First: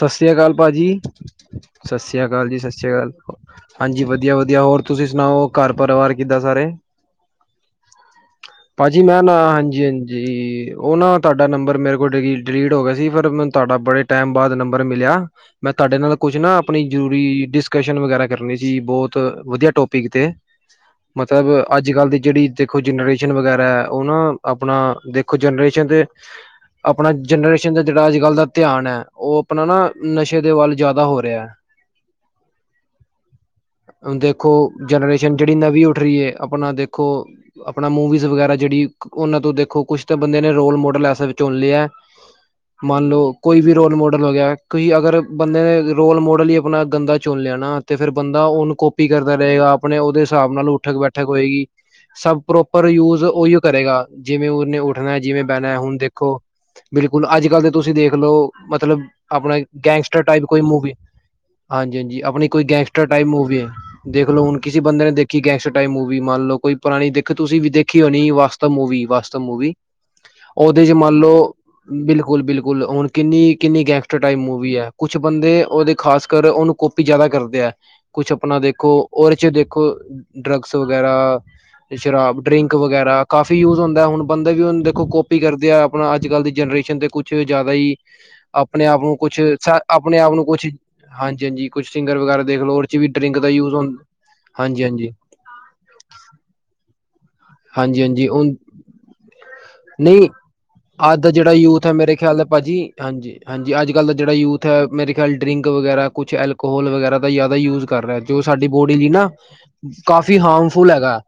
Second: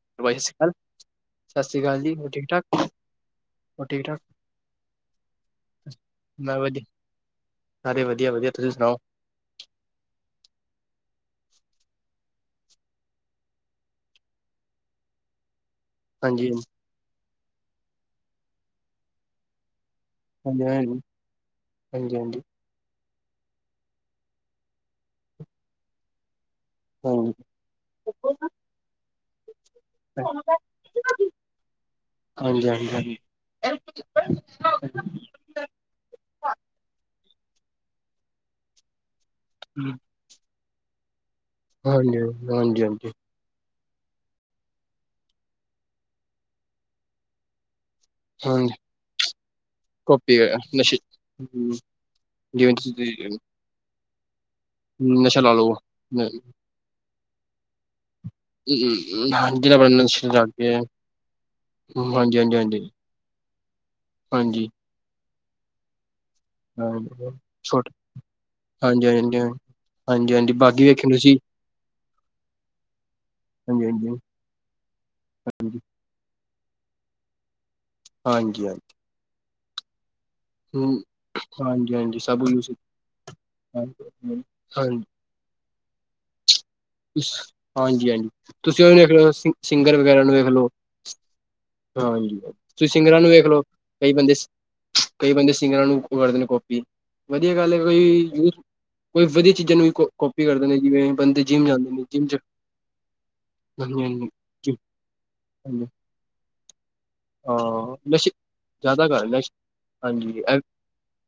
ਸਤਿ ਸ੍ਰੀ ਅਕਾਲ ਭਾਜੀ ਸ਼੍ਰੀ ਸਤਿ ਸ੍ਰੀ ਹੋਰ ਠੀਕ ਅਕਾਲ ਜੀ ਠਾਕ, ਸਤਿ ਸ੍ਰੀ ਅਕਾਲ ਹੋਰ ਹਾਂਜੀ ਠੀਕ ਠਾਕ, ਵਧੀਆ ਵਧੀਆ ਹੋਰ ਤੁਸੀਂ ਸੁਣਾਓ ਘਰ ਪਰਿਵਾਰ ਕਿੱਦਾਂ ਮੈਂ ਸਾਰੇ ਵਧੀਆ ਸਾਰੇ ਵਧੀਆ ਵਧੀਆ ਤੁਸੀਂ ਸੁਣਾਓ? ਭਾਜੀ ਮੈਂ ਨਾ ਹਾਂਜੀ ਹਾਂਜੀ ਉਹ ਨਾ ਤੁਹਾਡਾ ਨੰਬਰ ਮੇਰੇਲ ਡਿਲੀ ਡਿਲੀਟ ਹੋ ਗਿਆ ਸੀ ਫਿਰ ਤੁਹਾਡਾ ਬੜੇ ਟਾਈਮ ਬਾਅਦ ਨੰਬਰ ਮਿਲਿਆ ਮੈਂ ਤੁਹਾਡੇ ਨਾਲ ਕੁਛ ਹਾਂਜੀ ਨਾ ਆਪਣੀ ਜ਼ਰੂਰੀ ਡਿਸਕਸ਼ਨ ਵਗੈਰਾ ਕਰਨੀ ਸੀੀ ਬਹੁਤ ਵਧੀਆ ਟੋਪਿਕ ਤੇ ਹਾਂਜੀ, ਹਾਂਜੀ ਹਾਂਜੀ, ਮਤਲਬ ਅੱਜ ਕੱਲ ਹਾਂਜੀ, ਦੀ ਹਾਂਜੀ, ਜਿਹੜੀ ਦੇਖੋ ਜਨਰੇ ਵਗੈਰਾ ਉਹ ਨਾ ਆਪਣਾ ਦੇਖੋ ਜਨਰੇਸ਼ਨ ਤੇ ਆਪਣਾ ਹਾਂਜੀ। ਜਨਰੇਸ਼ਨ ਦਾ ਜਿਹੜਾ ਅੱਜ ਕੱਲ੍ਹ ਦਾ ਉਹ ਆਪਣਾ ਨਾ ਨਸ਼ੇ ਦੇ ਵੱਲ ਜ਼ਿਆਦਾ ਹੋ ਰਿਹਾ ਹ ਹਾਂਜੀ, ਹਾਂਜੀ, ਹਾਂਜੀ। ਹਾਂਜੀ, ਦੇਖੋ ਜਨਰੇਸ਼ਨ ਜਿਹੜੀ ਨਵੀਂ ਉੱਠ ਰਹੀ ਹੈ ਆਪਣਾ ਦੇਖੋ ਆਪਣਾ ਮੂਵੀਜ਼ ਵਗੈਰਾ ਜਿਹੜੀ ਉਹਨਾਂ ਤੋਂ ਦੇਖੋ ਕੁੱਛ ਤਾਂ ਬੰਦੇ ਨੇ ਰੋਲ ਮੋਡਲ ਐਸਾ ਚੁਣ ਲਿਆ ਹਾਂਜੀ, ਮੰਨ ਹਾਂਜੀ, ਲਓ ਵੀ ਰੋਲ ਮੋਡਲ ਹੋ ਗਿਆ ਤੁਈ ਅਗਰ ਬੰਦੇ ਨੇ ਰੋਲ ਮੋਡਲ ਹੀ ਆਪਣਾ ਗੰਦਾ ਚੁਣ ਲਿਆ ਨਾ ਤੇ ਫ਼ਿਰ ਬੰਦਾ ਹਾਂਜੀ ਉਹਨੂੰ ਕਪੀ ਕਰਦਾ ਰਹੇਗਾ ਆਪਣੇ ਉਹਦੇ ਕਾਪੀ ਹਿਸਾਬ ਨਾਲ ਨਸ਼ੇ ਉੱਠਕ ਬੈਠਕ ਹੋਏਗੀ ਸਭ ਜਿਵੇਂ ਪ੍ਰੋਪਰ ਯੂਜ ਤੁਸੀਂ ਉਹੀ ਕਰੇਗਾ ਜਿਵੇਂ ਉਹਨੇ ਉੱਠਣਾ ਨਸ਼ਾ ਜਿਵੇਂ ਲਾ ਲਓ। ਬਹਿਣਾ ਹੁਣ ਦੇਖੋ ਬਿਲਕੁਲ ਅੱਜ ਕੱਲ ਤਾਂ ਤੁਸੀਂ ਦੇਖ ਦੇਖਲਓ ਮਤਲਬ ਆਪਣਾ ਜਿਹੜਾ ਬੜਾ ਗੈਂਗਸਟਰ ਨਸ਼ਾ ਟਾਈਪ ਲੱਗ ਕੋਈ ਗਿਆ ਮੂਵੀ ਹਾਂਜੀ ਹਾਂਜੀ ਆਪਣੀ ਕੋਈ ਗੈਂਗਸਟਰ ਟਾਈਪ ਮੂਵੀ ਹੈ ਦੇਖ ਲੋੋ ਹੁ ਹਾਂਜੀ, ਕਿਸਸੀ ਬੰਦੇ ਨੇ ਦੇਖ ਕਿ ਗੈਂਗਸਟ ਟਾਈਮ ਮੰਨ ਲਓ ਕੋਈ ਪੁਰਾਣੀ ਹਾਂ ਦੇਖ ਤੁਸੀਂ ਵੀ ਛੋਟ ਦੇਖੀ ਹੋਣੀ ਵਾਸਤਵ ਮੂਵੀ ਹਾਂਜੀ, ਹਾਂਜੀ, ਵਾਸਤਵ ਹਾਂਜੀ। ਮੂਵੀ ਹਾਂਜੀ, ਹਾਂਜੀ ਉਹਦੇ ਬਾਗੀ ਚ ਵੇਖੀ ਮੰਨ ਤੁਸੀਂ ਲੋਓ ਬਿਲਕੁਲ ਬਿਲਕੁਲ ਹੁਣ ਕਿੰਨੀ ਕਿੰਨੀ ਹਾਂਜੀ, ਹਾਂਜੀ, ਗੈਂਗਸਟਰ ਟਾਈਪ ਮੂਵੀ ਹੈ ਕੁਛ ਬੰਦੇ ਹਾਂਜੀ। ਉਹਦੇ ਖਾਸ ਕਰ ਉਹਨੂੰ ਕਾਪੀ ਜ਼ਿਆਦਾ ਕਰਦੇ ਹੈ ਕੁਛ ਆਪਣਾ ਹਾਂਜੀ ਦੇਖੋ ਹਾਂਜੀ ਔਰ ਚ ਦੇਖੋ ਕੁ ਡਰੱਗਸ ਹਮ ਵਗੈਰਾ ਹਾਂਜੀ ਹਾਂਜੀ ਸਭ ਸ਼ਰਾਬ ਯੂਜ ਡਰਿੰਕ ਵਗੈਰਾ ਕਾਫੀ ਯੂਜ ਹੁੰਦਾ ਹੁਣ ਬੰਦੇ ਵੀ ਹ ਹਾਂਜੀ ਦੇਖੋ ਕਪੀ ਕਰਦੇ ਆ ਆਪਣਾ ਅੱਜ ਕੱਲ ਦੀ ਜਨਰੇਸ਼ਨ ਤੇ ਇਸ ਕੁਛ ਜ਼ਿਆਦਾ ਹੀ ਹਾਂਜੀ ਹਾਂਜੀ ਤੁਸੀਂ ਆਪਣੇ ਉਹਨੂੰ ਆਪ ਵੇਖ ਨੂੰ ਲਓ ਕੁਛ ਸਿੰਗਰ ਆਪਣੇ ਵਗੈਰਾ ਆਪ ਨੂੰ ਵੇਖ ਕੁਛ ਲਓ ਹਾਂਜੀ ਹਾਂਜੀ ਕੁਛ ਸਿੰਗਰ ਹਾਂਜੀ ਵਗੈਰਾ ਦੇਖਲ ਉਹ ਤੁਸੀਂ ਚ ਵੀ ਸਿੰਗਰਾਂ ਨੂੰ ਡਰਿੰਕ ਵੇਖ ਦਾ ਲਓ ਯੂਜ ਹ ਕਈ ਬੰਦੇ ਹਾਂਜੀ ਹਾਂਜੀ ਕਈ ਬੰਦੇ ਸਿੰਗਰਾਂ ਨੂੰ ਉਹ ਕਰਦੇ ਨੇ ਕੋਪੀ, ਵਧੀਆ ਗੱਲ ਹੈ ਹਾਂਜੀ ਕੋਈ ਹਾਂਜੀ ਉਹ ਯੂ ਕੋਈ ਵਧੀਆ, ਚੀਜ਼ਾਂ ਨੂੰ ਵੀ ਕੋ ਨਹੀਂ ਕਾਪੀ ਕਰਦੇ ਨੇ ਜਿਵੇਂ ਅੱਜ ਦਾ ਬੰਦੇ ਜਿਹੜਾ ਜਿੰਮ ਯੂਥ ਜਾਂਦੇ ਹੈ, ਨੇ ਮੇਰੇ ਜਿੰਮ ਚ ਖਿਆਲ ਭਾਜੀ ਹਾਂਜੀ-ਹਾਂਜੀ ਅੱਜ ਹਾਂਜੀ ਕੱਲ ਦਾ ਹਾਂਜੀ ਜਿਹੜਾ ਯੂਥ ਜਿਮ ਹੈ ਮੇਰੇ ਖਿਆਲ ਡਰਿੰਕ ਹਾਂਜੀ ਵਗੈਰਾ ਕੁਛਲ, ਕੋਲ ਵਗੈਰਾ, ਜ਼ਿਆਦਾ ਯੂਜ ਹਾਂ ਕਰ ਰਿਹਾ, ਨਸ਼ੇ ਜੋ ਸਾਡੀ ਬੋਡੀ ਜ਼ਿਆਦਾ ਲਈ ਕਰ ਨਾ ਨਸ਼ ਹਾਂਜੀ ਕਾਫੀ ਇਹ ਹਾਰਮਫੁਲ ਹੈਗਾ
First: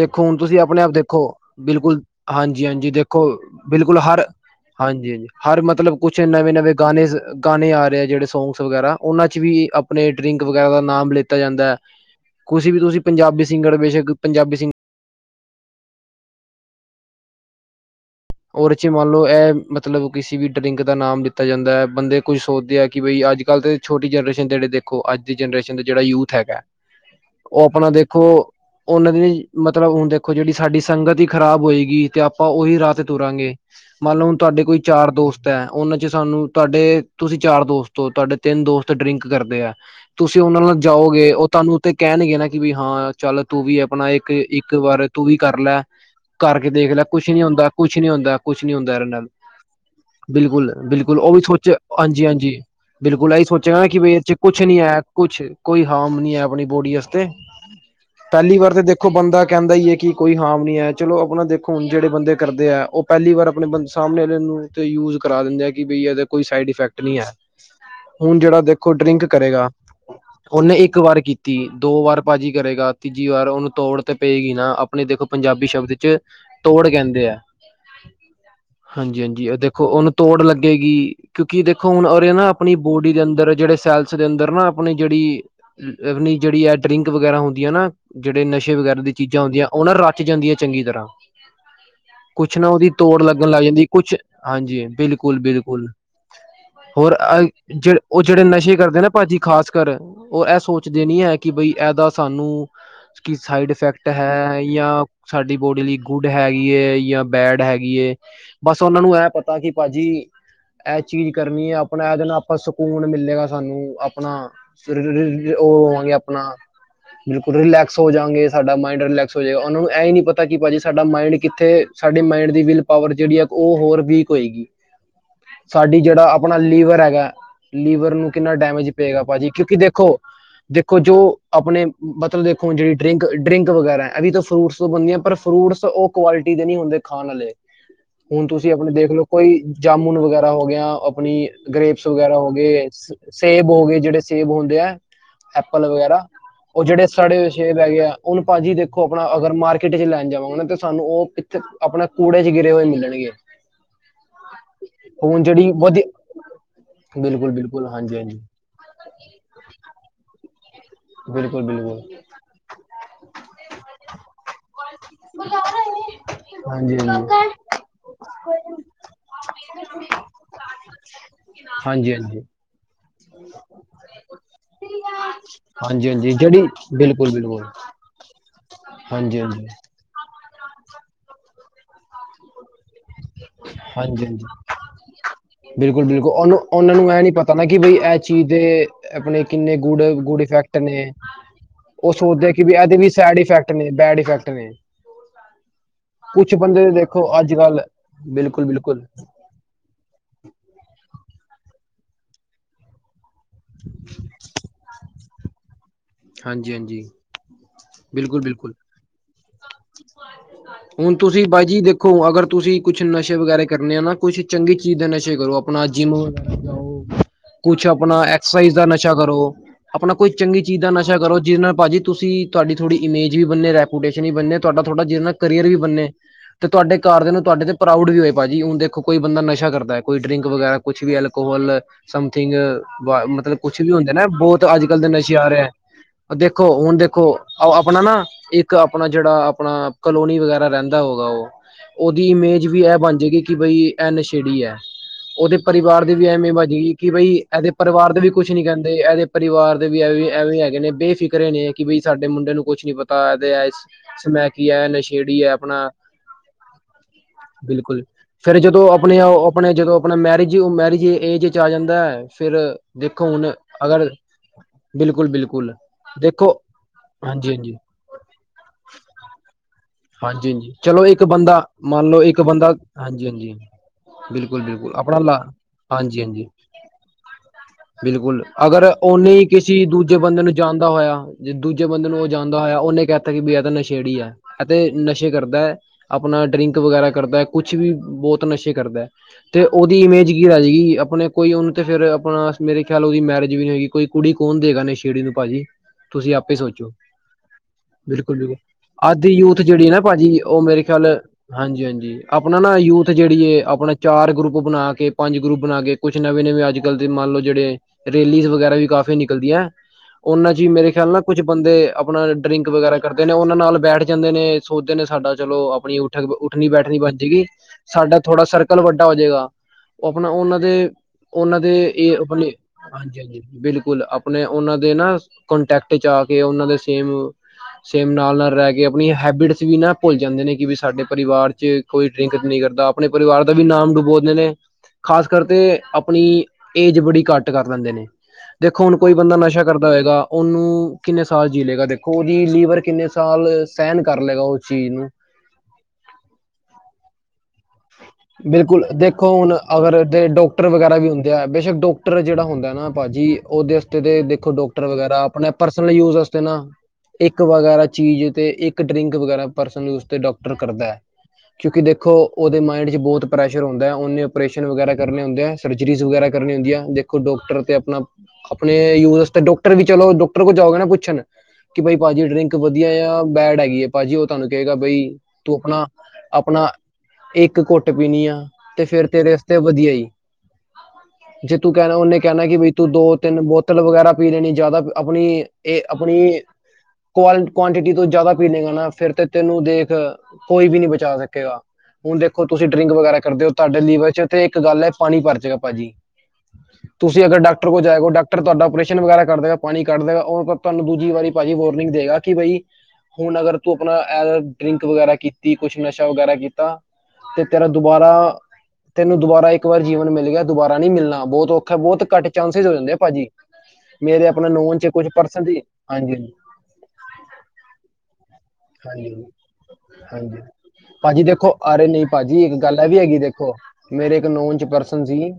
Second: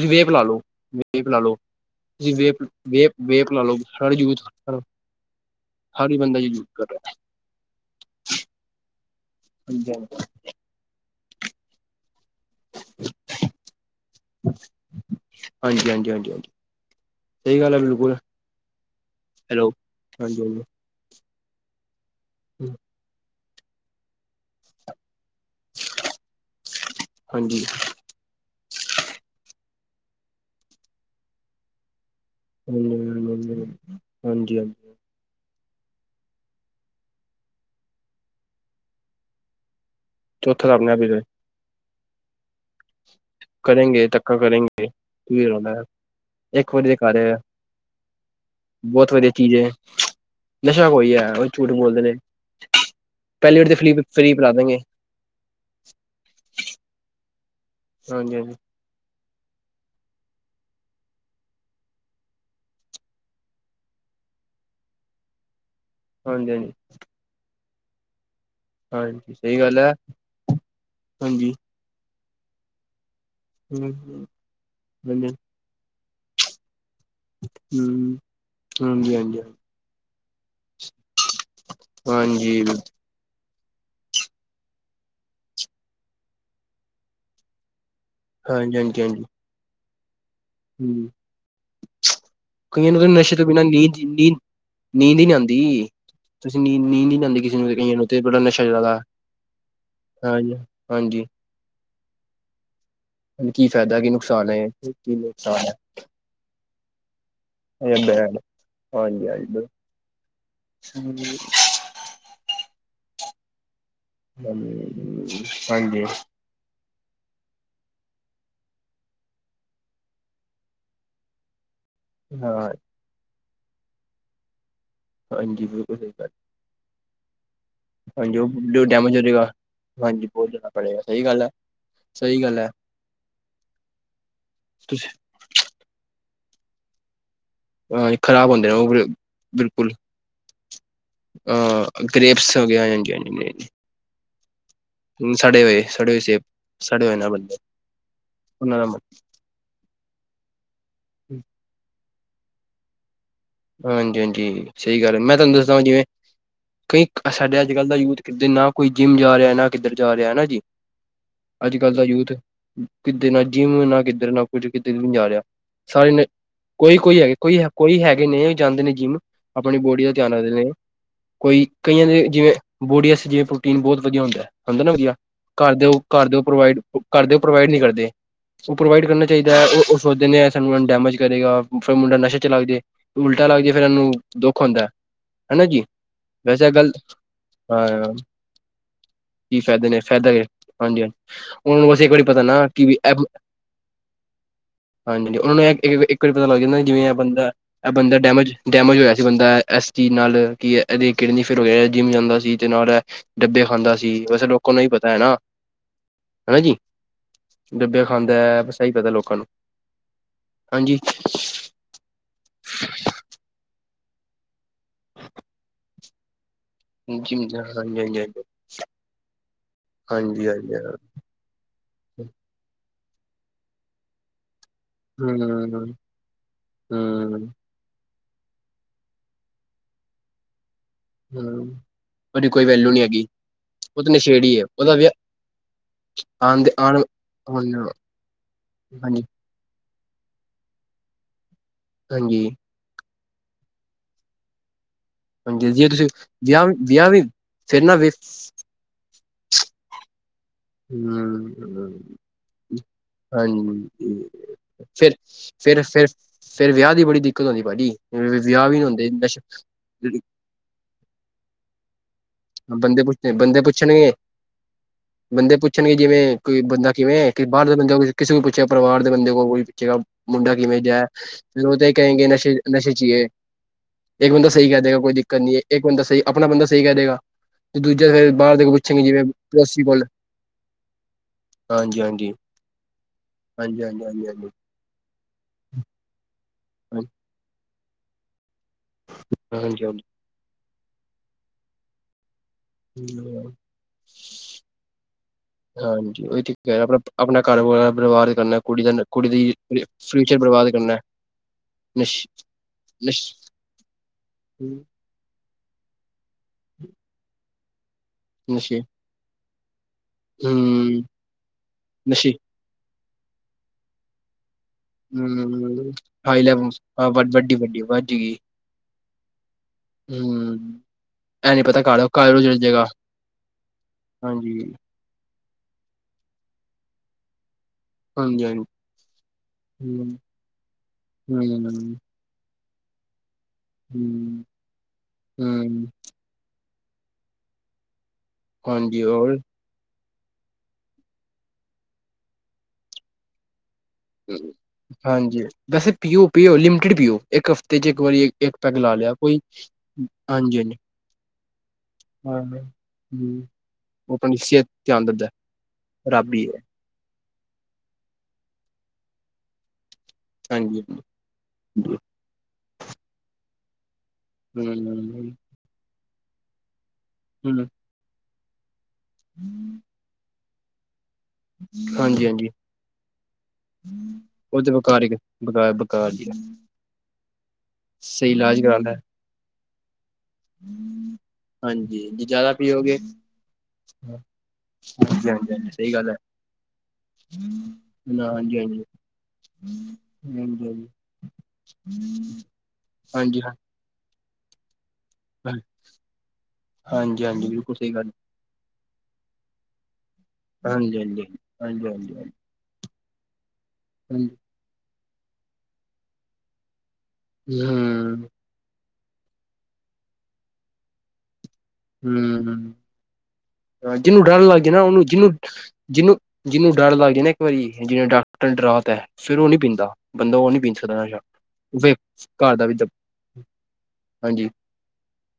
ਦੇਖੋ ਵੇਪ ਹੁਣ ਲਾ ਤੁਸੀਂ ਲਓ ਆਪਣੇ ਆਪ ਵੇਪ ਦੇਖੋ ਲਾ ਲਓ ਬਿਲਕੁਲ ਤੁਸੀਂ ਵੇਪ ਹਾਂਜੀ। ਜੀ ਵੇਪ ਦੇਖੋ ਵੇਪ ਲਾ ਲਓ ਬਿਲਕੁਲ ਹਰ ਯੂਥ ਹਰ ਹਾਂਜੀ-ਹਾਂਜੀ ਹਰ ਮਤਲਬ ਹਰ ਕੁਛ ਬੰਦਾ ਨਵੇਂ ਯੂਜ ਨਵੇਂ ਕਰ ਗਾਣੇ ਰਿਹਾ ਗਾਣੇ ਆ ਰਹੇ ਆ ਜਿਹੜੇ ਸੌਂਗਸ ਵਗੈਰਾ, ਉਹਨਾਂ ਚ ਵੀ ਹਾਂਜੀ ਆਪਣੇ ਡਰਿੰਕ ਵਗੈਰਾ ਦਾ ਨਾਮ ਲਤਾ, ਦਿੱਤਾ ਜਾਂਦਾ ਹੈ, ਕੁਸੀ ਵੀ ਤੁਸੀਂ ਪੰਜਾਬੀ ਸਿੰਗਰ ਬੇਸ਼ੱਕ ਪੰਜਾਬੀ ਸਿੰਗ, ਹਾਂਜੀ-ਹਾਂਜੀ-ਹਾਂਜੀ-ਹਾਂਜੀ ਸਹੀ ਗੱਲ ਹੈ ਬਿਲਕੁਲ, ਔਰਚ ਮੰਨ ਲੋ ਇਹ ਹੈਲੋ ਮਤਲਬ ਕਿਸੇ ਹਾਂਜੀ ਵੀ ਹਾਂਜੀ ਡਰਿੰਕ ਦਾ ਨਾਮ ਦਿੱਤਾ। ਤਾ ਜਾਂਦਾ ਹੈ ਬੰਦੇ, ਕੁੱਝ ਸੋਚਦੇ ਆ ਕਿ ਬਈ ਅੱਜ, ਕੱਲ ਛੋਟੀ ਜਨਰੇਸ਼ਨ ਨੇੜੇ ਦੇਖੋ। ਦੀ ਜਨਰੇਸ਼ਨ ਦਾ ਜਿਹੜਾ ਯੂਥ ਹੈਗਾ ਹਾਂਜੀ ਉਹ ਆਪਣਾ ਦੇਖੋ। ਉਹਨਾਂ ਦੀ ਮਤਲਬ ਹੁਣ ਦੇਖੋ ਜਿਹੜੀ ਸਾਡੀ ਸੰਗਤ ਹੀ ਖ਼ਰਾਬ ਹੋਏਗੀ। ਤੇ ਆਪਾਂ ਉਹੀ ਹਾਂਜੀ ਰਾਤ, ਤੁਰਾਂਗੇ ਹਾਂਜੀ ਮੰਨ ਲਓ ਹਾਂਜੀ ਤੁਹਾਡੇ ਕੋਈ ਚਾਰ ਦੋਸਤ, ਉਹਨਾਂ ਚ ਸਾਨੂੰ ਤੁਹਾਡੇ ਤੁਸੀਂ ਚਾਰ ਦੋਸਤ ਹੋ ਤੁਹਾਡੇ ਤਿੰਨ ਦੋਸਤ ਡਰਿੰਕ ਕਰਦੇ ਆ। ਤੁਸੀਂ ਉਹਨਾਂ ਚੌਥਾ ਨਾਲ ਆਪਣਾ ਵੀ ਜਾਓਗੇ ਉਹ ਤੁਹਾਨੂੰ, ਤੇ ਕਹਿਣਗੇ ਨਾ ਕਿ ਵੀ ਹਾਂ, ਚੱਲ ਤੂੰ ਵੀ ਕਰੇਗੇ ਆਪਣਾ ਇੱਕ ਧੱਕਾ ਇੱਕ ਕਰੇਗੇ ਵਾਰ ਤੂੰ ਵੀ ਕਰ ਰੋਣਾ ਲੈ ਕਰਕੇ ਇੱਕ ਵਾਰੀ ਦੇਖ ਦੇ ਲੈ ਘਰ ਕੁਛ ਨੀ ਆਦਾ। ਕੁਛ ਨੀ ਹੁੰਦਾ ਕੁਛ ਨੀ ਹੁੰਦਾ ਇਹਦੇ ਬਹੁਤ ਨਾਲ ਵਧੀਆ ਚੀਜ਼ ਹੈ ਨਸ਼ਾ ਕੋਈ ਬਿਲਕੁਲ-ਬਿਲਕੁਲ ਹੈ ਉਹ ਵੀ ਸੋਚ ਝੂਠ ਬੋਲਦੇ ਨੇ ਹਾਂਜੀ-ਹਾਂਜੀ ਬਿਲਕੁਲ ਇਹੀ ਪਹਿਲੀ ਵਾਰੀ ਤੇ ਸੋਚਿਆ ਆ ਨਾ ਫਰੀ ਕਿ ਵੀ ਇਹਦੇ ਫਰੀ ਚ ਪਿਲਾ ਕੁਛ ਨੀ ਦਾਂਗੇ ਹੈ ਕੁਛ ਕੋਈ ਹਾਰਮ ਨੀ ਹੈ ਆਪਣੀ ਬੋਡੀ ਵਾਸਤੇ, ਹਾਂਜੀ ਹਾਂਜੀ ਪਹਿਲੀ ਵਾਰ ਤਾਂ ਦੇਖੋ ਬੰਦਾ, ਕਹਿੰਦਾ ਹੀ ਹੈ ਕਿ ਕੋਈ ਹਾਰ ਨੀ ਹੈ ਚਲੋ ਆਪਣਾ ਦੇਖੋ ਹੁਣ ਜਿਹੜੇ ਬੰਦੇ, ਕਰਦੇ ਆ ਉਹ ਪਹਿਲੀ ਵਾਰ ਆਪਣੇ ਬੰ ਸਾਹਮਣੇ ਵਾਲੇ ਨੂੰ ਤੇ ਯੂਜ ਕਰਾ ਦਿੰਦੇ ਆ। ਕਿ ਬਈ ਇਹਦਾ ਕੋਈ ਹਾਂਜੀ ਸਾਈਡ ਹਾਂਜੀ ਇਫੈਕਟ ਨੀ ਐ। [unintelligible] ਹੁਣ ਜਿਹੜਾ ਦੇਖੋ ਡਰਿੰਕ ਹਾਂਜੀ ਸਹੀ ਕਰੇਗਾ ਗੱਲ ਹੈ ਉਹਨੇ ਇੱਕ ਵਾਰ ਹਾਂਜੀ ਕੀਤੀ ਦੋ ਵਾਰ, ਭਾਜੀ ਕਰੇਗਾ। ਤੀਜੀ ਵਾਰ ਉਹਨੂੰ ਹਾਂਜੀ ਤੋੜ ਤੇ ਪਏਗੀ ਨਾ ਆਪਣੇ ਦੇਖੋ ਪੰਜਾਬੀ ਸ਼ਬਦ ਚ, ਤੋੜ ਕਹਿੰਦੇ ਹਾਂਜੀ ਹਮ ਹਾਂਜੀ ਦੇਖੋ ਉਹਨੂੰ ਤੋੜ ਲੱਗੇਗੀ ਕਿਉਂਕਿ ਦੇਖੋ ਹੁਣ ਰੇ ਨਾ ਹਾਂਜੀ ਆਪਣੀ ਬੋਡੀ ਦੇ ਅੰਦਰ ਜਿਹੜੇ ਸੈਲਸ ਦੇ ਅੰਦਰ ਨਾ ਆਪਣੀ ਜਿਹੜੀ ਆਪਣੀ ਜਿਹੜੀ ਆ ਡਰਿੰਕ ਵਗੈਰਾ ਹੁੰਦੀ ਹੈ ਨਾ ਜਿਹੜੇ ਨਸ਼ੇ ਹਾਂਜੀ ਵਗੈਰਾ ਦੀ ਹਾਂਜੀ ਚੀਜ਼ਾਂ ਹੁੰਦੀਆਂ ਉਹ ਰਚ ਜਾਂਦੀ ਹੈ ਚੰਗੀ ਤਰ੍ਹਾਂ ਹਾਂਜੀ ਕੁਛ ਨਾ ਕਈਆਂ ਉਹਦੀ ਨੂੰ ਤਾਂ ਤੋੜ ਨਸ਼ੇ ਤੋਂ ਲੱਗਣ ਬਿਨਾਂ ਲੱਗ ਜਾਂਦੀ ਨੀਂਦ ਕੁਛ ਨੀਂਦ ਹਾਂਜੀ ਨੀਂਦ ਹੀ ਨਹੀਂ ਬਿਲਕੁਲ ਆਉਂਦੀ ਬਿਲਕੁਲ ਤੁਸੀਂ ਨੀਂਦ ਨੀਂਦ ਹੋਰ ਨਹੀਂ ਆਂਦੀ ਅ ਕਿਸੇ ਨੂੰ ਜਿ ਕਈਆਂ ਨੂੰ ਤੇ ਉਹ ਬੜਾ ਜਿਹੜੇ ਨਸ਼ਾ ਨਸ਼ੇ ਜ਼ਿਆਦਾ ਕਰਦੇ ਨਾ ਭਾਜੀ ਖ਼ਾਸ ਕਰ ਉਹ ਹਾਂਜੀ ਇਹ ਸੋਚਦੇ ਨੀ ਹਾਂਜੀ ਹੈ ਕਿ ਬਈ ਇਹਦਾ ਸਾਨੂੰ ਕੀ ਸਾਈਡ ਫਾਇਦਾ ਇਫੈਕਟ ਕੀ ਨੁਕਸਾਨ ਹੈ ਜਾਂ ਕੀ ਸਾਡੀ ਨੁਕਸਾਨ ਬੋਡੀ ਲਈ ਗੁੱਡ ਹੈਗੇ ਜਾਂ ਬੈਡ ਹੈ ਇਹ ਹੈਗੀ ਬੈਡ ਬਸ ਉਹਨਾਂ ਨੂੰ ਇਹ ਹਾਂਜੀ ਪਤਾ ਹਾਂਜੀ ਕਿ ਭਾਜੀ ਇਹ ਚੀਜ਼ ਕਰਨੀ ਹੈ ਆਪਣਾ ਇਹ ਦਿ ਨਾਲ ਆਪਾਂ ਸੁ ਸਕੂਨ ਮਿਲੇਗਾ ਸਾਨੂੰ ਆਪਣਾ ਸਰੀਰ ਉਹ ਹਾਂਜੀ ਹੋਵਾਂਗੇ ਆਪਣਾ ਬਿਲਕੁਲ ਰਿਲੈਕ ਸੋ ਜਾਗੇ ਸਾਡਾ ਮਾਈਂਡ ਰਿਲੈਕਸ ਹੋ ਜਾਵੇਗਾ ਉਹਨਾਂ ਨੂੰ ਇਹ ਨਹੀਂ ਪਤਾ ਕਿ ਭਾਜੀ ਸਾਡਾ ਮਾਈੰਡ ਇੱਥੇ ਸਾਡੇ ਹਾਂ ਮਾਇੰਡ ਦੀ ਵਿਲ ਪਾਵਰ ਜਿਹੜੀ ਆ ਉਹ ਹੋਰ ਵੀਕ ਹੋਏਗੀ ਹਾਂਜੀ ਬਿਲਕੁਲ ਸਾਡੀ ਸਹੀ ਗੱਲ ਜਿਹੜਾ ਆਪਣਾ ਲੀਵਰ ਹੈਗਾ ਲੀਵਰ ਨੂੰ ਹਾਂਜੀ ਕਿੰਨਾ ਉਹ ਡੈਮੇਜ ਹੋ ਪਏਗਾ ਜਾਏਗਾ ਭਾਜੀ ਕਿਉਂਕਿ ਦੇਖੋ ਹਾਂਜੀ ਬਹੁਤ ਜਾਣਾ ਦੇਖੋ ਪੜੇਗਾ ਜੋ ਸਹੀ ਗੱਲ ਹੈ ਆਪਣੇ ਸਹੀ ਮਤਲਬ ਗੱਲ ਹੈ ਦੇਖੋੁ ਜਿਹੜੀ ਡਰਿੰਕ ਡਰਿੰਕ ਵਗੈਰਾ ਇਹ ਤਾਂ ਫਰੂਟਸ ਤੋਂ ਬਣਦੀਆਂ ਪਰ ਫਰੂਟਸ ਉਹ ਕੁਆਲਿਟੀ ਦੇ ਨੀ ਹੁੰਦੇ ਖਾਣ ਵਾਲੇ ਤੁਸੀਂ ਹੁਣ ਖ਼ਰਾਬ ਹੁੰਦੇ ਤੁਸੀਂ ਨੇ ਉਹ ਆਪਣੇ ਦੇਖਲਓ ਕੋਈ ਬਿਲਕੁਲ ਜਾਮੁਨ ਵਗੈਰਾ ਹੋ ਗਿਆ ਆਪਣੀ ਅ ਗਰੇਬਸ ਵਗੈਰਾ ਹੋ ਗ੍ਰੇਪਸ ਗਿਆ ਗਏ ਹਾਂਜੀ ਸੇਬ ਹਾਂਜੀ ਹੋ ਗਏ ਜਿਹੜੇ ਸੇਬ ਹੁੰ ਸੜੇ ਹੋਏ ਐਪਲ ਸੜੇ ਹੋਏ ਵਗੈਰਾ ਸੇਬ ਉਹ ਜਿਹੜੇ ਹੋਏ ਨਾ ਸੜੇ ਬੰਦੇ ਸੇਬ ਹੈਗੇ ਆ ਉਹਨੂੰ ਭਾਜੀ ਉਹਨਾਂ ਦਾ ਦੇਖੋ ਆਪਣਾ ਅਗਰ ਮਾਰਕੀਟ [inaudible] ਸਾਨੂੰ ਉਹ ਪਿੱਥੇ ਆਪਣਾ ਕੂੜੇ ਚ ਗਿਰੇ ਹੋਏ ਮਿਲਣਗੇ ਹਾਂਜੀ ਹਾਂਜੀ ਸਹੀ ਗੱਲ ਹੈ ਮੈਂ ਹੁਣ ਤੁਹਾਨੂੰ ਜਿਹੜੀ ਦੱਸਦਾ ਵਧੀ ਜਿਵੇਂ ਕਈ ਬਿਲਕੁਲ ਸਾਡੇ ਅੱਜ ਬਿਲਕੁਲ ਕੱਲ੍ਹ ਦਾ ਹਾਂਜੀ ਯੂਥ ਹਾਂਜੀ ਕਿੱਰ ਨਾ ਕੋਈ ਜਿੰਮ ਜਾ ਰਿਹਾ ਨਾ ਕਿੱਧਰ ਜਾ ਰਿਹਾ ਨਾ ਜੀ ਬਿਲਕੁਲ ਅੱਜ ਕੱਲ੍ਹ ਦਾ ਬਿਲਕੁਲ ਯੂਥ ਕਿੱਧਰ ਨਾ ਜਿੰਮ ਹਾਂਜੀ ਹਾਂਜੀ ਹਾਂਜੀ ਨੇ ਜਾਂਦੇ ਨੇ ਜਿੰਮ ਆਪਣੀ ਬੋਡੀ ਦਾ ਧਿਆਨ ਰੱਖਦੇ ਨੇ ਕੋਈ ਕਈਆਂ ਦੇ ਹਾਂਜੀ ਜਿਵੇਂ ਜਿ ਪ੍ਰੋਟੀਨ ਬਹੁਤ ਵਧੀਆ ਹੁੰਦਾ ਹੁੰਦਾ ਨਾ ਵਧੀਆ ਘਰਓ ਹਾਂਜੀ ਹਾਂਜੀ ਘਰਦੇਓ ਜਿਹੜੀ ਪ੍ਰੋਵਾਈਡ ਬਿਲਕੁਲ ਘਰਦੇਓ ਬਿਲਕੁਲ ਪ੍ਰੋਵਾਈਡ ਨਹੀਂ ਕਰਦੇ ਉਹ ਪ੍ਰੋਵਾਈਡ ਕਰਨਾ ਹਾਂਜੀ ਚਾਹੀਦਾ ਹਾਂਜੀ ਉਹ ਸੋਚ ਦਿੰਦੇ ਸਾਨੂੰ ਡੈਮੇਜ ਕਰੇਗਾ ਫਿਰ ਮੁੰਡਾ ਨਸ਼ਾ ਚ ਲਗਦੇ ਹਾਂਜੀ-ਹਾਂਜੀ, ਹਨਾ ਜੀ ਬਿਲਕੁਲ-ਬਿਲਕੁਲ, ਉਹਨੂੰ ਵੈਸੇ ਗੱਲ ਉਹਨਾਂ ਨੂੰ ਇਹ ਨੀ ਪਤਾ ਨਾ ਕਿ ਬਈ ਹਾਂ ਇਹ ਚੀਜ਼ ਦੇ ਆਪਣੇ ਕੀ ਕਿੰਨੇ ਫਾਇਦੇ ਨੇ ਫਾਇਦਾ ਗੁਡ-ਗੁਡ ਏ ਇਫੈਕਟ ਹਾਂਜੀ ਨੇ, ਹਾਂਜੀ ਉਹਨਾਂ ਨੂੰ ਬਸ ਇੱਕ ਉਹ ਵਾਰੀ ਪਤਾ ਸੋਚਦੇ ਕਿ ਨਾ ਇਹਦੇ ਵੀ ਸੈਡ ਇਫੈਕਟ ਨੇ ਬੈਡ ਇਫੈਕਟ ਨੇ ਹਾਂਜੀ ਉਹਨਾਂ ਨੂੰ ਇੱਕ ਵਾਰੀ ਪਤਾ ਕੁਛ ਲੱਗ ਜਾਂਦਾ ਬੰਦੇ ਦੇ ਜਿਵੇਂ ਇਹ ਦੇਖੋ ਬੰਦਾ ਅੱਜ-ਕੱਲ ਇਹ ਬੰਦਾ ਡੈਮੇਜ, ਡੈਮੇਜ ਹੋਇਆ ਸੀ ਬੰਦਾ ਐਸ ਚੀਜ਼ ਨਾਲ ਕਿ ਇਹਦੇ ਕਿਹੜੇ ਫਿਰ ਜਿੰਮ ਜਾਂਦਾ ਸੀ ਤੇ ਨਾਲ ਡੱਬੇ ਖਾਂਦਾ ਸੀ, ਵੈਸੇ ਲੋਕਾਂ ਨੂੰ ਹੀ ਪਤਾ ਹੈ ਨਾ ਹਨਾ ਜੀ ਹਾਂਜੀ-ਹਾਂਜੀ, ਡੱਬੇ ਖਾਂਦਾ ਹੈ ਬਿਲਕੁਲ-ਬਿਲਕੁਲ, ਬਸ ਇਹੀ ਪਤਾ ਲੋਕਾਂ ਨੂੰ ਹਾਂਜੀ ਹੁਣ ਤੁਸੀਂ ਬਾਈ ਜੀ ਦੇਖੋ ਅਗਰ ਤੁਸੀਂ ਕੁਛ ਨਸ਼ੇ ਵਗੈਰਾ ਕਰਨਾ ਆਪ ਨਾ ਕੁਛ ਚੰਗੀ ਚੀਜ਼ ਦੇ ਨਸ਼ੇ ਕਰੋ ਆਪਣਾ ਜਿੰਮ ਜਿਮ ਕੁਛ ਹਾਂਜੀ ਹਾਂਜੀ ਆਪਣਾ ਐਕਸਰਸਾਈਜ਼ ਦਾ ਨਸ਼ਾ ਕਰੋ ਆਪਣਾ ਕੁਈ ਹਾਂਜੀ ਹਾਂਜੀ ਚੰਗੀ ਚੀਜ਼ ਹਾਂਜੀ ਦਾ ਨਸ਼ਾ ਕਰੋ ਜਿਹਦੇ ਨਾਲ ਭਾਜੀ ਤੁਸੀਂ ਤੁਹਾਡੀ ਹਾ੍ਹ ਇਮੇਜ ਵੀ ਬਨੇ, ਰੈਪੂਟੇਸ਼ਨ ਵੀ ਬਨੇ ਤੁਹਾਡਾ ਥੋਡਾ ਜਿ ਨਾਲ ਕਰੀਅਰ ਵੀ ਹੂੰ ਬੰਨੇ, ਤੇ ਤੁਹਾਡੇ ਘਰ ਦੇ ਹੂੰ ਨੂੰ ਤੁਹਾਡੇ ਤੇ ਪ੍ਰਾਊਡ ਵੀ ਹੋਏ। ਭਾਜੀ ਹੁ ਦੇਖੋ ਕੋਈ ਬੰਦਾ ਨਸ਼ਾ ਕਰਦਾ ਹੈ ਕੋਈ ਡਰਿੰਕ ਵਗੈਰਾ ਕੁਛ ਵੀ ਅਲਕੋਹਲ ਹੂੰ ਉਹਦੀ ਸਮਥਿੰਗ ਕੋਈ ਵੈਲੂ ਨਹੀਂ ਹੈਗੀ ਮਤਲਬ ਕੁਛ ਵੀ ਉਹ ਤੇ ਹੁੰਦੇ ਨਾ ਨਸ਼ੇੜੀ ਹੈ ਬਹੁਤ ਉਹਦਾ ਅੱਜ-ਕੱਲ ਦੇ ਵਿਆਹ ਨਸ਼ੇ ਆ ਰਹੇ ਹੈ। ਆਣ ਦੇਖੋ ਦੇ ਹੁਣ ਆਣ ਦੇਖੋ, ਆਪਣਾ ਹਾਂਜੀ ਨਾ ਇੱਕ ਆਪਣਾ ਜਿਹੜਾ ਆਪਣਾ ਕਲੋਨੀ ਵਗੈਰਾ ਰਹਿੰਦਾ ਹੋਊਗਾ ਉਹ ਉਹਦੀ ਹਾਂਜੀ ਇਮੇਜ ਵੀ ਇਹ ਬਣ ਜਾਏਗੀ। ਕਿ ਬਈ ਐਨ ਨਸ਼ੇੜੀ ਹੈ। ਉਹਦੇ ਹਾਂਜੀ ਜੇ ਪਰਿਵਾਰ ਤੁਸੀਂ ਦੀ ਵੀ ਐਵੇਂ ਵਿਆਹ ਬਣ ਗਈ ਵਿਆਹ ਕਿ ਵੀ ਬਈ ਇਹਦੇ ਫਿਰ ਨਾ ਵੇ ਪਰਿਵਾਰ ਦੇ ਵੀ ਕੁਛ ਨੀ ਕਹਿੰਦੇ ਇਹਦੇ ਪਰਿਵਾਰ ਦੇ ਵੀ ਐ ਵੀ ਐਵੇਂ ਨੇ ਬੇਫਿਕਰੇ ਨੇ ਕਿ ਹੂੰ ਬਈ ਸਾਡੇ ਮੁੰਡੇ ਨੂੰ ਕੁਛ ਨੀ ਪਤਾ ਇਹਦੇ ਹਾਂਜੀ ਸਮੈਕੀ ਹੈ, ਫਿਰ ਨਸ਼ੇੜੀ ਹੈ ਫਿਰ ਆਪਣਾ ਫਿਰ ਫਿਰ ਵਿਆਹ ਦੀ ਬੜੀ ਦਿੱਕਤ ਹੁੰਦੀ ਭਾਜੀ ਬਿਲਕੁਲ ਫਿਕਰੇ ਨੇ ਵਿਆਹ ਵੀ ਨੀ ਜਦੋਂ ਹੁੰਦੇ ਨਸ਼ੇ ਆਪਣੇ-ਆਪਣੇ ਜਦੋਂ ਆਪਣਾ ਮੈਰਿਜ-ਮੈਰਿਜ ਏਜ ਚ ਆ ਜਾਂਦਾ ਹੈ ਫਿਰ ਬੰਦੇ ਦੇਖੋ ਪੁੱਛਦੇ ਹੁਣ ਬੰਦੇ ਅਗਰ ਪੁੱਛਣਗੇ ਬੰਦੇ ਬਿਲਕੁਲ-ਬਿਲਕੁਲ। ਪੁੱਛਣਗੇ, ਜਿਵੇਂ ਕੋਈ ਬੰਦਾ ਕਿਵੇਂ ਬਾਹਰ ਦੇ ਬੰਦੇ ਕੋਲ ਕਿਸੇ ਵੀ ਪੁੱਛਿਆ, ਪਰਿਵਾਰ ਦੇ ਬੰਦੇ ਕੋਲ ਕੋਈ ਪੁੱਛੇਗਾ ਹਾਂਜੀ ਮੁੰਡਾ ਹਾਂਜੀ ਕਿਵੇਂ ਜਾ, ਚਲੋ ਇੱਕ ਬੰਦਾ ਫਿਰ ਉਹ ਤਾਂ ਇਹ ਮੰਨ ਲਓ ਕਹਿਣਗੇ ਇੱਕ ਬੰਦਾ ਨਸ਼ੇ-ਨਸ਼ੇ ਚ ਹਾਂਜੀ ਹੀਏ, ਹਾਂਜੀ ਇੱਕ ਬੰਦਾ ਬਿਲਕੁਲ ਸਹੀ ਕਹਿ ਬਿਲਕੁਲ ਦੇਗਾ ਕੋਈ ਆਪਣਾ ਦਿੱਕਤ ਲਾ ਨਹੀਂ ਹੈ, ਇੱਕ ਬੰਦਾ ਹਾਂਜੀ ਸਹੀ ਹਾਂਜੀ ਆਪਣਾ ਬੰਦਾ ਸਹੀ ਕਹਿ ਦੇਗਾ। ਤੇ ਦੂਜਾ ਫਿਰ ਬਿਲਕੁਲ, ਬਾਹਰ ਦੇ ਅਗਰ ਪੁੱਛਣਗੇ ਜਿਵੇਂ ਉਹਨੇ ਪੜੋਸੀ ਕਿਸੇ ਕੋਲ ਦੂਜੇ ਬੰਦੇ ਨੂੰ ਜਾਣਦਾ ਹੋਇਆ ਦੂਜੇ ਹਾਂਜੀ ਬੰਦੇ ਨੂੰ ਉਹ ਹਾਂਜੀ ਜਾਣਦਾ ਹੋਇਆ, ਉਹਨੇ ਕਹਿਤਾ ਕਿ ਇਹ ਤਾਂ ਹਾਂਜੀ ਹਾਂਜੀ ਨਸ਼ੇੜੀ ਹਾਂਜੀ ਹੈ। ਹਾਂਜੀ ਅਤੇ ਨ ਕਰਦਾ ਆਪਣਾ ਡਰਿੰਕ ਵਗੈਰਾ ਕਰਦਾ। ਕੁਛ ਵੀ ਬਹੁਤ ਨਸ਼ੇ ਕਰਦਾ ਤੇ, ਹਾਂਜੀ ਉਹਦੀ ਹਾਂਜੀ ਇਮੇਜ ਕੀ ਰਹ ਜਾਏਗੀ। ਆਪਣੇ ਕੋਈ ਉਹਨੂੰ ਤੇ ਫਿਰ ਆਪਣਾ ਮੇਰੇ ਖਿਆਲ ਉਹਦੀ ਹਮ ਮੈਰਿਜ ਵੀ ਨਹੀਂ ਹੋਈ। ਕੋਈ ਕੁੜੀ ਕੌਣ ਦੇਗਾ ਨਸ਼ੇੜੀ ਨੂੰ ਭਾਜੀ, ਹਾਂਜੀ ਤੁਸੀਂ ਉਹੀ ਤੇ ਆਪੇ ਕਹਿ ਰਿਹਾ, ਸੋਚੋ। ਆਪਣਾ ਆਪਣਾ ਘਰ ਬਾਰ ਬਰਬਾਦ ਬਿਲਕੁਲ-ਬਿਲਕੁਲ, ਕਰਨਾ ਕੁੜੀ ਦਾ ਅੱਜ ਦੇ ਕੁੜੀ ਦੀ ਯੂਥ ਜਿਹੜੀ ਨਾ ਫਿਊਚਰ ਭਾਜੀ ਔ ਬਰਬਾਦ ਮੇਰੇ ਕਰਨਾ ਖਿਆਲ। ਹਾਂਜੀ, ਹਾਂਜੀ ਨਸ਼ ਆਪਣਾ ਨਾ ਯੂਥ ਨਸ਼ ਜਿਹੜੀ ਏ ਆਪਣਾ ਚਾਰ ਗਰੁੱਪ ਬਣਾ ਕੇ ਪਾਂ ਗਰੁੱਪ ਬਣਾ ਕੇ ਕੁਛ ਨਵੇਂ, ਨਵੇਂ ਅੱਜ ਕਲ ਦੇ ਮਨ ਲਓ ਜਿਹੜੇ ਰੇਲੀਜ਼ ਵਗੈਰਾ ਨਸ਼ੇ ਵੀ ਕਾਫੀ ਨਿਕਲਦੀਆਂ। ਔਨਾਂ ਚ ਵੀ ਮੇਰੇ ਹਮ ਖਿਆਲ ਨਾ ਕੁੱਝ ਬੰਦੇ ਆਪਣਾ ਨਸ਼ੇ ਡਰਿੰਕ ਵਗੈਰਾ ਕਰਦੇ ਨੇ ਔਨਾਂ ਨਾਲ ਬੈਠ ਜਾਂਦ ਦੇ ਨੇ ਸੋਚਦੇ ਨੇ ਸਾਡਾ ਚਲੋ ਹਮ ਆਪਣੀ ਉੱਠਕ ਹਾਈ ਉੱਠਣੀ ਲੈਵਲ ਬੈਠਣੀ ਹਾਂ ਬਣ ਵ ਜਾਏਗੀ। ਵੱਡੀ ਵੱਡੀ ਵੱਜ ਸਾਡਾ ਗਈ ਥੋੜਾ ਸਰਕਲ ਵੱਡਾ ਹੋ ਜਾਏਗਾ। ਔ ਆਪਣਾ ਔਨਾਂ ਹਮ ਦੇ, ਐ ਔਨਾਂ ਨੀ ਦੇ ਪਤਾ ਘਰ ਇਹ ਘਰ ਆਪਣੇ ਚਲ ਜੇਗਾ ਹਾਂਜੀ, ਹਾਂਜੀ ਬਿਲਕੁਲ ਆਪਣੇ ਹਾਂਜੀ ਔਨਾਂ ਦੇ ਨਾ ਕੋਂਟੈਕਟ ਚ ਆ ਕੇ ਔਨਾਂ ਦੇ ਸੇਮ ਸੇਮ ਨਾਲ, ਹਾਂਜੀ ਨਾਲ ਹਾਂਜੀ ਰਹਿ ਕੇ ਆਪਣੀ ਏ ਹੈਬਿਟਸ ਸੀਗੀ ਨਾ ਭੁੱਲ ਹਮ ਜਾਂਦੇ ਨੇ, ਕਿ ਵੀ ਸਾਡੇ ਪਰਿਵਾਰ ਚ ਹਮ ਕੋਈ ਡਰਿੰਕ ਨਹੀਂ ਕਰ ਦਾ ਆਪਣੇ ਪਰਿਵਾਰ ਦਾ ਵੀ ਨਾਮ ਡੁਬੋਦੇਂ ਹਮ ਨੇ ਖਾਸ ਕਰਤੇ ਹਮ ਆਪਣੀ ਏਜ ਬੜੀ ਘੱਟ ਕਰ ਲੈਂਦੇ ਨੇ। ਦੇਖੋ ਹੁਣ ਹਾਂਜੀ ਕੋਈ ਬੰਦਾ ਹੋਰ ਨਸ਼ਾ ਕਰਦਾ ਹੋਏਗਾ। ਔਨੂੰ ਕਿੰਨੇ ਸਾਲ ਜੀਲੇਗਾ ਦੇਖੋ ਔਦੀ ਲੀਵਰ ਕਿੰਨੇ ਸਾਲ ਸਹਿਣ ਕਰ ਲਏਗਾ ਉਸ ਚੀਜ਼ ਨੂੰ ਹਾਂਜੀ ਵੈਸੇ ਪੀਓ, ਪੀਓ ਲਿਮਟਿਡ ਪੀਓ ਇੱਕ ਹਫ਼ਤੇ ਚ ਇੱਕ ਵਾਰੀ ਇੱਕ ਪੈਗ ਬਿਲਕੁਲ ਲਾ ਲਿਆ ਦੇਖੋ ਕੋਈ ਹੁਣ ਅਗਰ ਜੇ ਹਾਂਜੀ ਡਾਕਟਰ ਹਾਂਜੀ ਵਗੈਰਾ ਵੀ ਹੁੰਦੇ ਆ, ਬੇਸ਼ੱਕ ਡਾਕਟਰ ਹਾਂ ਜਿਹੜਾ ਹੁੰਦਾ ਨਾ ਭਾਜੀ ਹੂੰ, ਉਹਦੇ ਆਸਤੇ ਉਹ ਆਪਣੀ ਦੇਖੋ ਸਿਹਤ ਡਾਕਟਰ ਧਿਆਨ ਵਗੈਰਾ ਦਿੰਦਾ ਆਪਣੇ ਪਰਸਨਲ ਯੂਜ ਰੱਬ ਆਸਤੇ ਹੀ ਹੈ ਨਾ ਇੱਕ ਵਗੈਰਾ ਚੀਜ਼ ਤੇ ਇੱਕ ਡਰਿੰਕ ਵਗੈਰਾ ਪਰਸਨ ਤੇ ਡਾਕਟਰ ਹਾਂਜੀ ਕਰਦਾ ਕਿਉਂਕਿ ਹਾਂਜੀ। ਦੇਖੋ ਮਾਇੰਡ ਚ ਬਹੁਤ ਪ੍ਰੈਸ਼ਰ ਹੁੰਦਾ। ਓਨੇ ਔਪਰੇਸ਼ਨ ਵਗੈਰਾ ਕਰਨੇ ਹੂੰ ਹੁੰਦੇ ਆ ਸਰਜਰੀਜ਼ ਵਗੈਰਾ ਕਰਨੀ ਹੁੰਦੀ ਆ। ਕੋਈ ਡਾਕਟਰ ਹੂੰ ਤੇ ਆਪਣਾ [unintelligible] ਤੇ ਯੂਜ਼ ਡਾਕਟਰ ਵੀ ਚਲੋ ਡੋਕ ਕੋ ਜਾਔਗੇ ਪੁੱਛਣ ਕਿ ਬਾਈ ਹਾਂਜੀ ਭਾਜੀ ਹਾਂਜੀ ਡਰਿੰਕ ਵਧੀਆ ਜਾਂ ਬੈਡ ਹੈਗੀ ਏ। ਭਾਜੀ ਔ ਤੁਹਾਨੂੰ ਉਹ ਤੇ ਕਹੇਗਾ ਬਈ ਬੇਕਾਰ ਬਕਾਰ ਤੂੰ ਬੇਕਾਰ ਆਪਣਾ ਬੇਕਾਰ ਜੀ ਹੈ। ਆਪਣਾ ਇੱਕ ਕੁੱਟ ਪੀਣੀ ਸਹੀ ਆ ਇਲਾਜ ਤੇ ਕਰਾਉਂਦਾ ਹੈ। ਫੇਰ ਤੇਰੇ ਤੇ ਵਧੀਆ ਜੀ। ਜੇ ਤੂੰ ਕਹਿਣਾ ਹਾਂਜੀ ਔਨੇ ਜੇ ਕਹਿਣਾ ਜ਼ਿਆਦਾ ਕਿ ਬਈ ਤੂੰ ਪੀਓਗੇ ਦੋ-ਤਿੰਨ ਬੋਤਲ ਵਗੈਰਾ ਪੀ ਲੈਣੀ ਜ਼ਿਆਦਾ ਆਪਣੀ ਹਾਂਜੀ ਹਾਂਜੀ ਹਾਂਜੀ ਇਹ ਸਹੀ ਗੱਲ ਹੈ ਆਪਣੀ ਕੁਆਲ ਕੁਆਂਟਿਟੀ ਤੋਂ ਨਾ ਜ਼ਿਆਦਾ ਪੀ ਹਾਂਜੀ ਲੇਗਾ ਹਾਂਜੀ ਨਾ ਫਿਰ ਤੇ ਤੈਨੂੰ ਦੇਖ ਹਾਂਜੀ ਕੋਈ ਵੀ ਨੀ ਹਾਂਜੀ ਬਚਾ ਸਕੇਗਾ। ਹੁਣ ਦੇਖੋ ਤੁਸੀਂ ਡਰਿੰਕ ਵਗੈਰਾ ਹਾਂਜੀ ਕਰਦੇ ਹੋ ਹਾਂ ਤੁਹਾਡੇ ਲਈ- ਵਿੱਚ ਤੇ ਇੱਕ ਗੱਲ ਹੈ ਪਾਣੀ ਪਰਚੇਗਾ ਭਾਜੀ ਤੁਸੀਂ ਹਾਂਜੀ ਅਗਰ ਹਾਂਜੀ ਡਾੱਕਟਰ ਬਿਲਕੁਲ ਕੋਲ ਸਹੀ ਜਾਏਗੋ ਗੱਲ ਡਾਕਟਰ ਤੁਹਾਡਾ ਓਪਰੇਸ਼ਨ ਵਗੈਰਾ ਕਰਦਾ ਹੈ ਪਾਣੀ ਕੱਢਦੇਗਾ। ਹੁਣ ਤਾਂ ਤੁਹਾਨੂੰ ਹਾਂਜੀ ਦੂਜੀ ਹਾਂਜੀ ਵਾਰੀ ਭਾਜੀ ਹਾਂਜੀ ਵਾਰਰਨਿੰਗ ਹਾਂਜੀ ਦੇਗਾ ਹਾਂਜੀ ਕਿ ਬਈ ਹੁਣ ਅਗਰ- ਤੂੰ ਆਪਣਾ ਹਾਂਜੀ ਡਰਿੰਕ ਵਗੈਰਾ- ਕੀਤੀ ਕੁੱਛ ਨਸ਼ਾ ਵਗੈਰਾ ਕੀਤਾ- ਤਾਂ- ਤੇ ਤਰਾ ਹੂੰ ਦੁਬਾਰਾ ਤੈਨੂੰ ਦੁਬਾਰਾ ਇੱਕ ਵਾਰ ਜੀਵਨ ਮਿਲ ਗਿਆ ਦੁਬਾਰਾ ਨੀ ਮਿਲਣਾ ਬਹੁਤ ਔਖਾ ਬਹੁਤ ਘੱਟ ਹੂੰ ਚਾਂਸਸ ਹੋ ਜਾਂਦੇ ਆ ਭਾਜੀ ਜਿਹਨੂੰ ਮੇਰੇ ਡਰ ਆਪਣਾ ਲੱਗ ਜਾ ਨੋਨ ਨਾ ਚ ਉਹਨੂੰ ਕੁਝ ਜਿਹਨੂੰ ਪਰਸਨ ਦੀ ਜਿਹਨੂੰ ਹਾਂਜੀ ਜਿਹਨੂੰ ਡਰ ਲੱਗ ਜਾ ਨਾ ਇੱਕ ਵਾਰੀ ਜਿਹਨ ਡਾਕਟਰ ਡਰਾਤਾ ਹੈ ਹਾਂਜੀ ਫਿਰ ਉਹ ਨੀ ਪੀਂਦਾ ਬੰਦਾ ਹਾਂਜੀ ਉਹ ਨੀ ਪੀਂ ਸਕਦਾ। ਭਾਜੀ ਦੇਖੋ ਅਰੇ ਵੇ ਨਹੀਂ ਭਾਜੀ ਇੱਕ ਘਰ ਦਾ ਗੱਲ ਦ ਇਹ ਵੀ ਹੈਗੀ ਦੇਖੋ ਮੇਰੇ ਇੱਕ ਹਾਂਜੀ ਨੌੰਚ ਪਰਸਨ ਸੀ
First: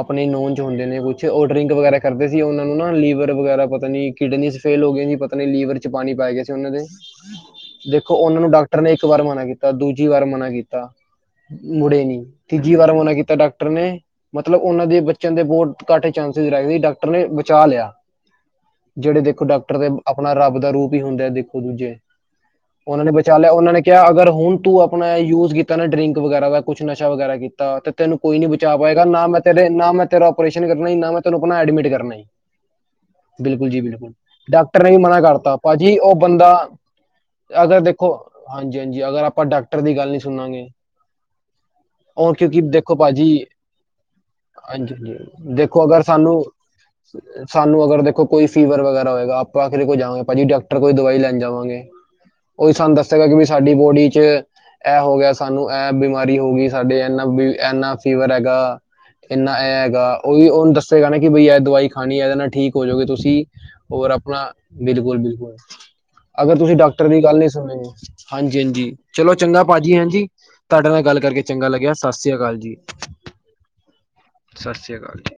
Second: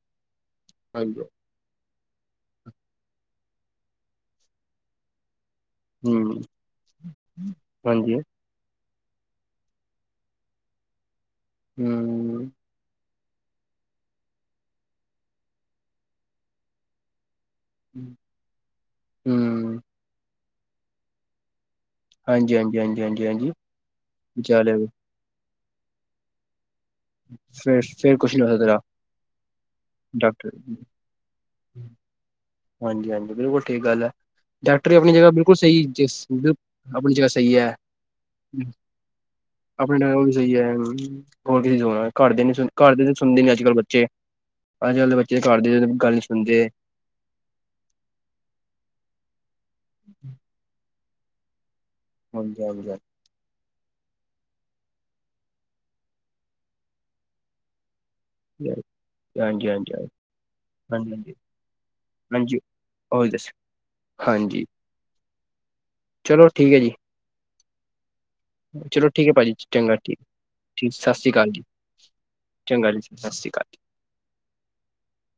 ਆਪਣੀ- ਨੋਨਜ ਹੁੰ ਨੇ ਹਾਂਜੀ ਕੁਛ ਉਹ ਡਰਿੰਕ ਵਗੈਰਾ ਕਰਦੇ ਸੀ ਉਹਨਾਂ ਨੂੰ ਨਾ ਲੀਵਰ ਵਗੈਰਾ ਪਤਾ ਨੀ ਕਿਡਨੀਜ਼ ਫੇਲ ਹੋ ਗਏ ਸੀ ਪਤਾ ਆਪਣੇ ਲੀਵਰ ਚ ਪਾਣੀ ਪੈ ਹੂੰ ਗਿਆਏ ਸੀ ਉਹਨਾਂ ਦੇਖੋ ਹਾਂਜੀ ਉਹਨਾਂ ਨੂੰ ਡਾਕ ਨੇ ਇੱਕ ਵਾਰ ਮਨਾ ਕੀਤਾ ਦੂਜੇ- ਜੀ ਵਾਰ ਮਨਾ ਕੀਤਾ- ਹੂੰ ਮੁੜੇ ਨ ਤੀਜੀ ਵਾਰ ਮਨਾ ਕਿ ਡਾਕਟਰ ਨੇ ਮਤਲਬ ਉਹਨਾਂ ਦੇ ਬਚਣ ਦੇ ਬਹੁਤ ਘੱਟ ਚਾਂਸਿਸ ਰਹਿ ਗਏ ਡਾਕਟਰ ਨੇ ਚਾਹ ਲਿਆ ਜਿਹੜੇ ਦੇਖੋ ਡਾਕਟਰ ਹੂੰ ਦੇ ਆਪਣਾ ਰੱਬ- ਦਾ ਰੂਪ ਹੀ ਹੁੰਦਾ ਹੈ ਦੇਖ ਦੂਜੇ ਹਾਂਜੀ ਹਾਂਜੀ ਹਾਂਜੀ ਉਹਨਾਂ ਨੇ ਹਾਂਜੀ ਹਾਂਜੀ ਬਚਾਲਿਆ ਉਹਨਾਂ ਨੇ ਕਿਹਾ ਅਗਰ ਹੁਣ ਵਿਚਾਲੇ ਤੂੰ ਅਪ ਯੂਜ ਕੀਤਾ ਨਾ ਡਰਿੰਕ ਵਗੈਰਾ ਦਾ ਕੁਛ ਨਸ਼ਾ ਵਗੈਰਾ ਕੀਤਾ ਫਿਰ ਤੇ ਫਿਰ ਤੈਨੂੰ ਕੁਛ ਕੋਈ ਨੀ ਹੋ ਬਚਾ ਸਕਦਾ ਪਾਏਗਾ ਨਾ ਮੈਂ ਤੇਰੇ ਨਾ ਮੈਂ ਤੇਰਾ ਡਾਕਟਰ ਓਪਰੇਸ਼ਨ ਕਰਨਾ ਨਾ ਮੈਂ ਤੈਨੂੰ- ਉਹਨਾਂ ਐਡਮਿਟ ਕਰਨਾ ਈ- ਹਾਂਜੀ ਹਾਂਜੀ ਬਿਲਕੁਲ ਜੀ ਠੀਕ ਗੱਲ ਹੈ ਬਿਲਕੁਲ ਡਾਕਟਰ ਨੇ ਵੀ ਆਪਣੀ ਮਨਾ ਜਗ੍ਹਾ ਬਿਲਕੁਲ ਕਰਤਾ ਸਹੀ ਪਾਜੀ ਉਹ ਜਿਸ ਬੰਦਾ ਆਪਣੀ ਜਗ੍ਹਾ ਸਹੀ ਹੈ ਅਗਰ ਦੇਖੋ ਹਾਂਜੀ-ਹਾਂਜੀ ਅਗਰ ਦੇਖੋ ਆਪਾ ਡਾਕ ਆਪਣੇ ਟੈਮ ਉਹ ਵੀ ਸਹੀ ਹੈ। ਹੋਰ ਕਿ ਸੁਣਾ ਘਰ ਔਰ ਦੇ ਨੀ ਕਿਉਂਕਿ ਸੁਣਦੇ ਘਰ ਦੇਖੋ ਦੇ ਭਾਜੀ ਸੁਣਦੇ ਨੀ ਅੱਜ ਕੱਲ ਬੱਚੇ ਹਾਂਜੀ ਅੱਜ ਕੱਲ ਬੱਚੇ ਹਾਂਜੀ ਘਰ ਦੇ ਦੇਖੋ ਅਗਰ ਗੱਲ ਨਹੀ ਹੀ ਸਾਨੂੰ ਸੁਣਦੇ ਸਾਨੂੰ ਅਗਰ ਦੇਖੋ ਕੋਈ ਫੀਵਰ ਵਗੈਰਾ ਹੋਏਗਾ ਆਖਿਰ ਕੋ ਜਾਵਾ ਗੇ ਜੀ ਡਾਕੱਟਰ ਕੋਲ ਦਵਾਈ ਲੈਣ ਜਾਵਾਂਗੇ- ਹਾਂਜੀ ਉਹ ਹਾਂਜੀ ਸਾਨੂੰ ਦੱਸੇਗਾ ਕਿ ਸਾਡੀ ਬੋਡੀ ਚ, ਇਹ ਹੋ ਗਿਆ ਸਾਨੂੰ ਇਹ ਬਿਮਾਰੀ ਹੋ ਗਈ ਸਾਡੇ ਇਨਾ-ਇਨਾ, ਫੀਵਰ ਹਾਂਜੀ ਹੈਗਾ ਇੰਨਾ ਹਾਂਜੀ ਇਹ ਹਾਂਜੀ ਹੈਗਾ ਉਹ ਵੀ ਉਹਨੂੰ ਦੱਸੇਗਾ ਹਾਂਜੀ ਨਾ ਕਿ ਹਾਂਜੀ ਬਈ ਇਹ ਦਵਾਈ ਖਾਣੀ ਹੈ ਇਹਦੇ ਨਾਲ ਹਾਂਜੀ ਠੀਕ ਹੋ ਜਾਓਗੇ ਉਹੀ ਤੁਸੀ ਦੱਸ ਔਰ ਆਪਣਾ ਹਾਂਜੀ ਬਿਲਕੁਲ-ਬਿਲਕੁਲ, [inaudible] ਚਲੋ ਅਗਰ ਠੀਕ ਤੁਸੀਂ ਹੈ ਜੀ ਡਾਕਟਰ ਦੀ ਗੱਲ ਨਹੀ ਚਲੋ ਜੀ, ਹਾਂਜੀ-ਹਾਂਜੀ, ਚਲੋ ਚੰਗਾ ਭਾਜੀ ਹਾਂਜੀ ਤੁਹਾਡੇ ਠੀਕ ਨਾਲ ਸਤਿ ਗੱਲ ਸ਼੍ਰੀ ਕਰਕੇ ਅਕਾਲ ਜੀ ਚੰਗਾ ਲੱਗਿਆ ਸਤਿ ਸ੍ਰੀ ਅਕਾਲ ਜੀ। ਚੰਗਾ ਸਤਿ ਸ਼੍ਰੀ ਅਕਾਲ ਸਤਿ ਸ੍ਰੀ ਅਕਾਲ ਜੀ।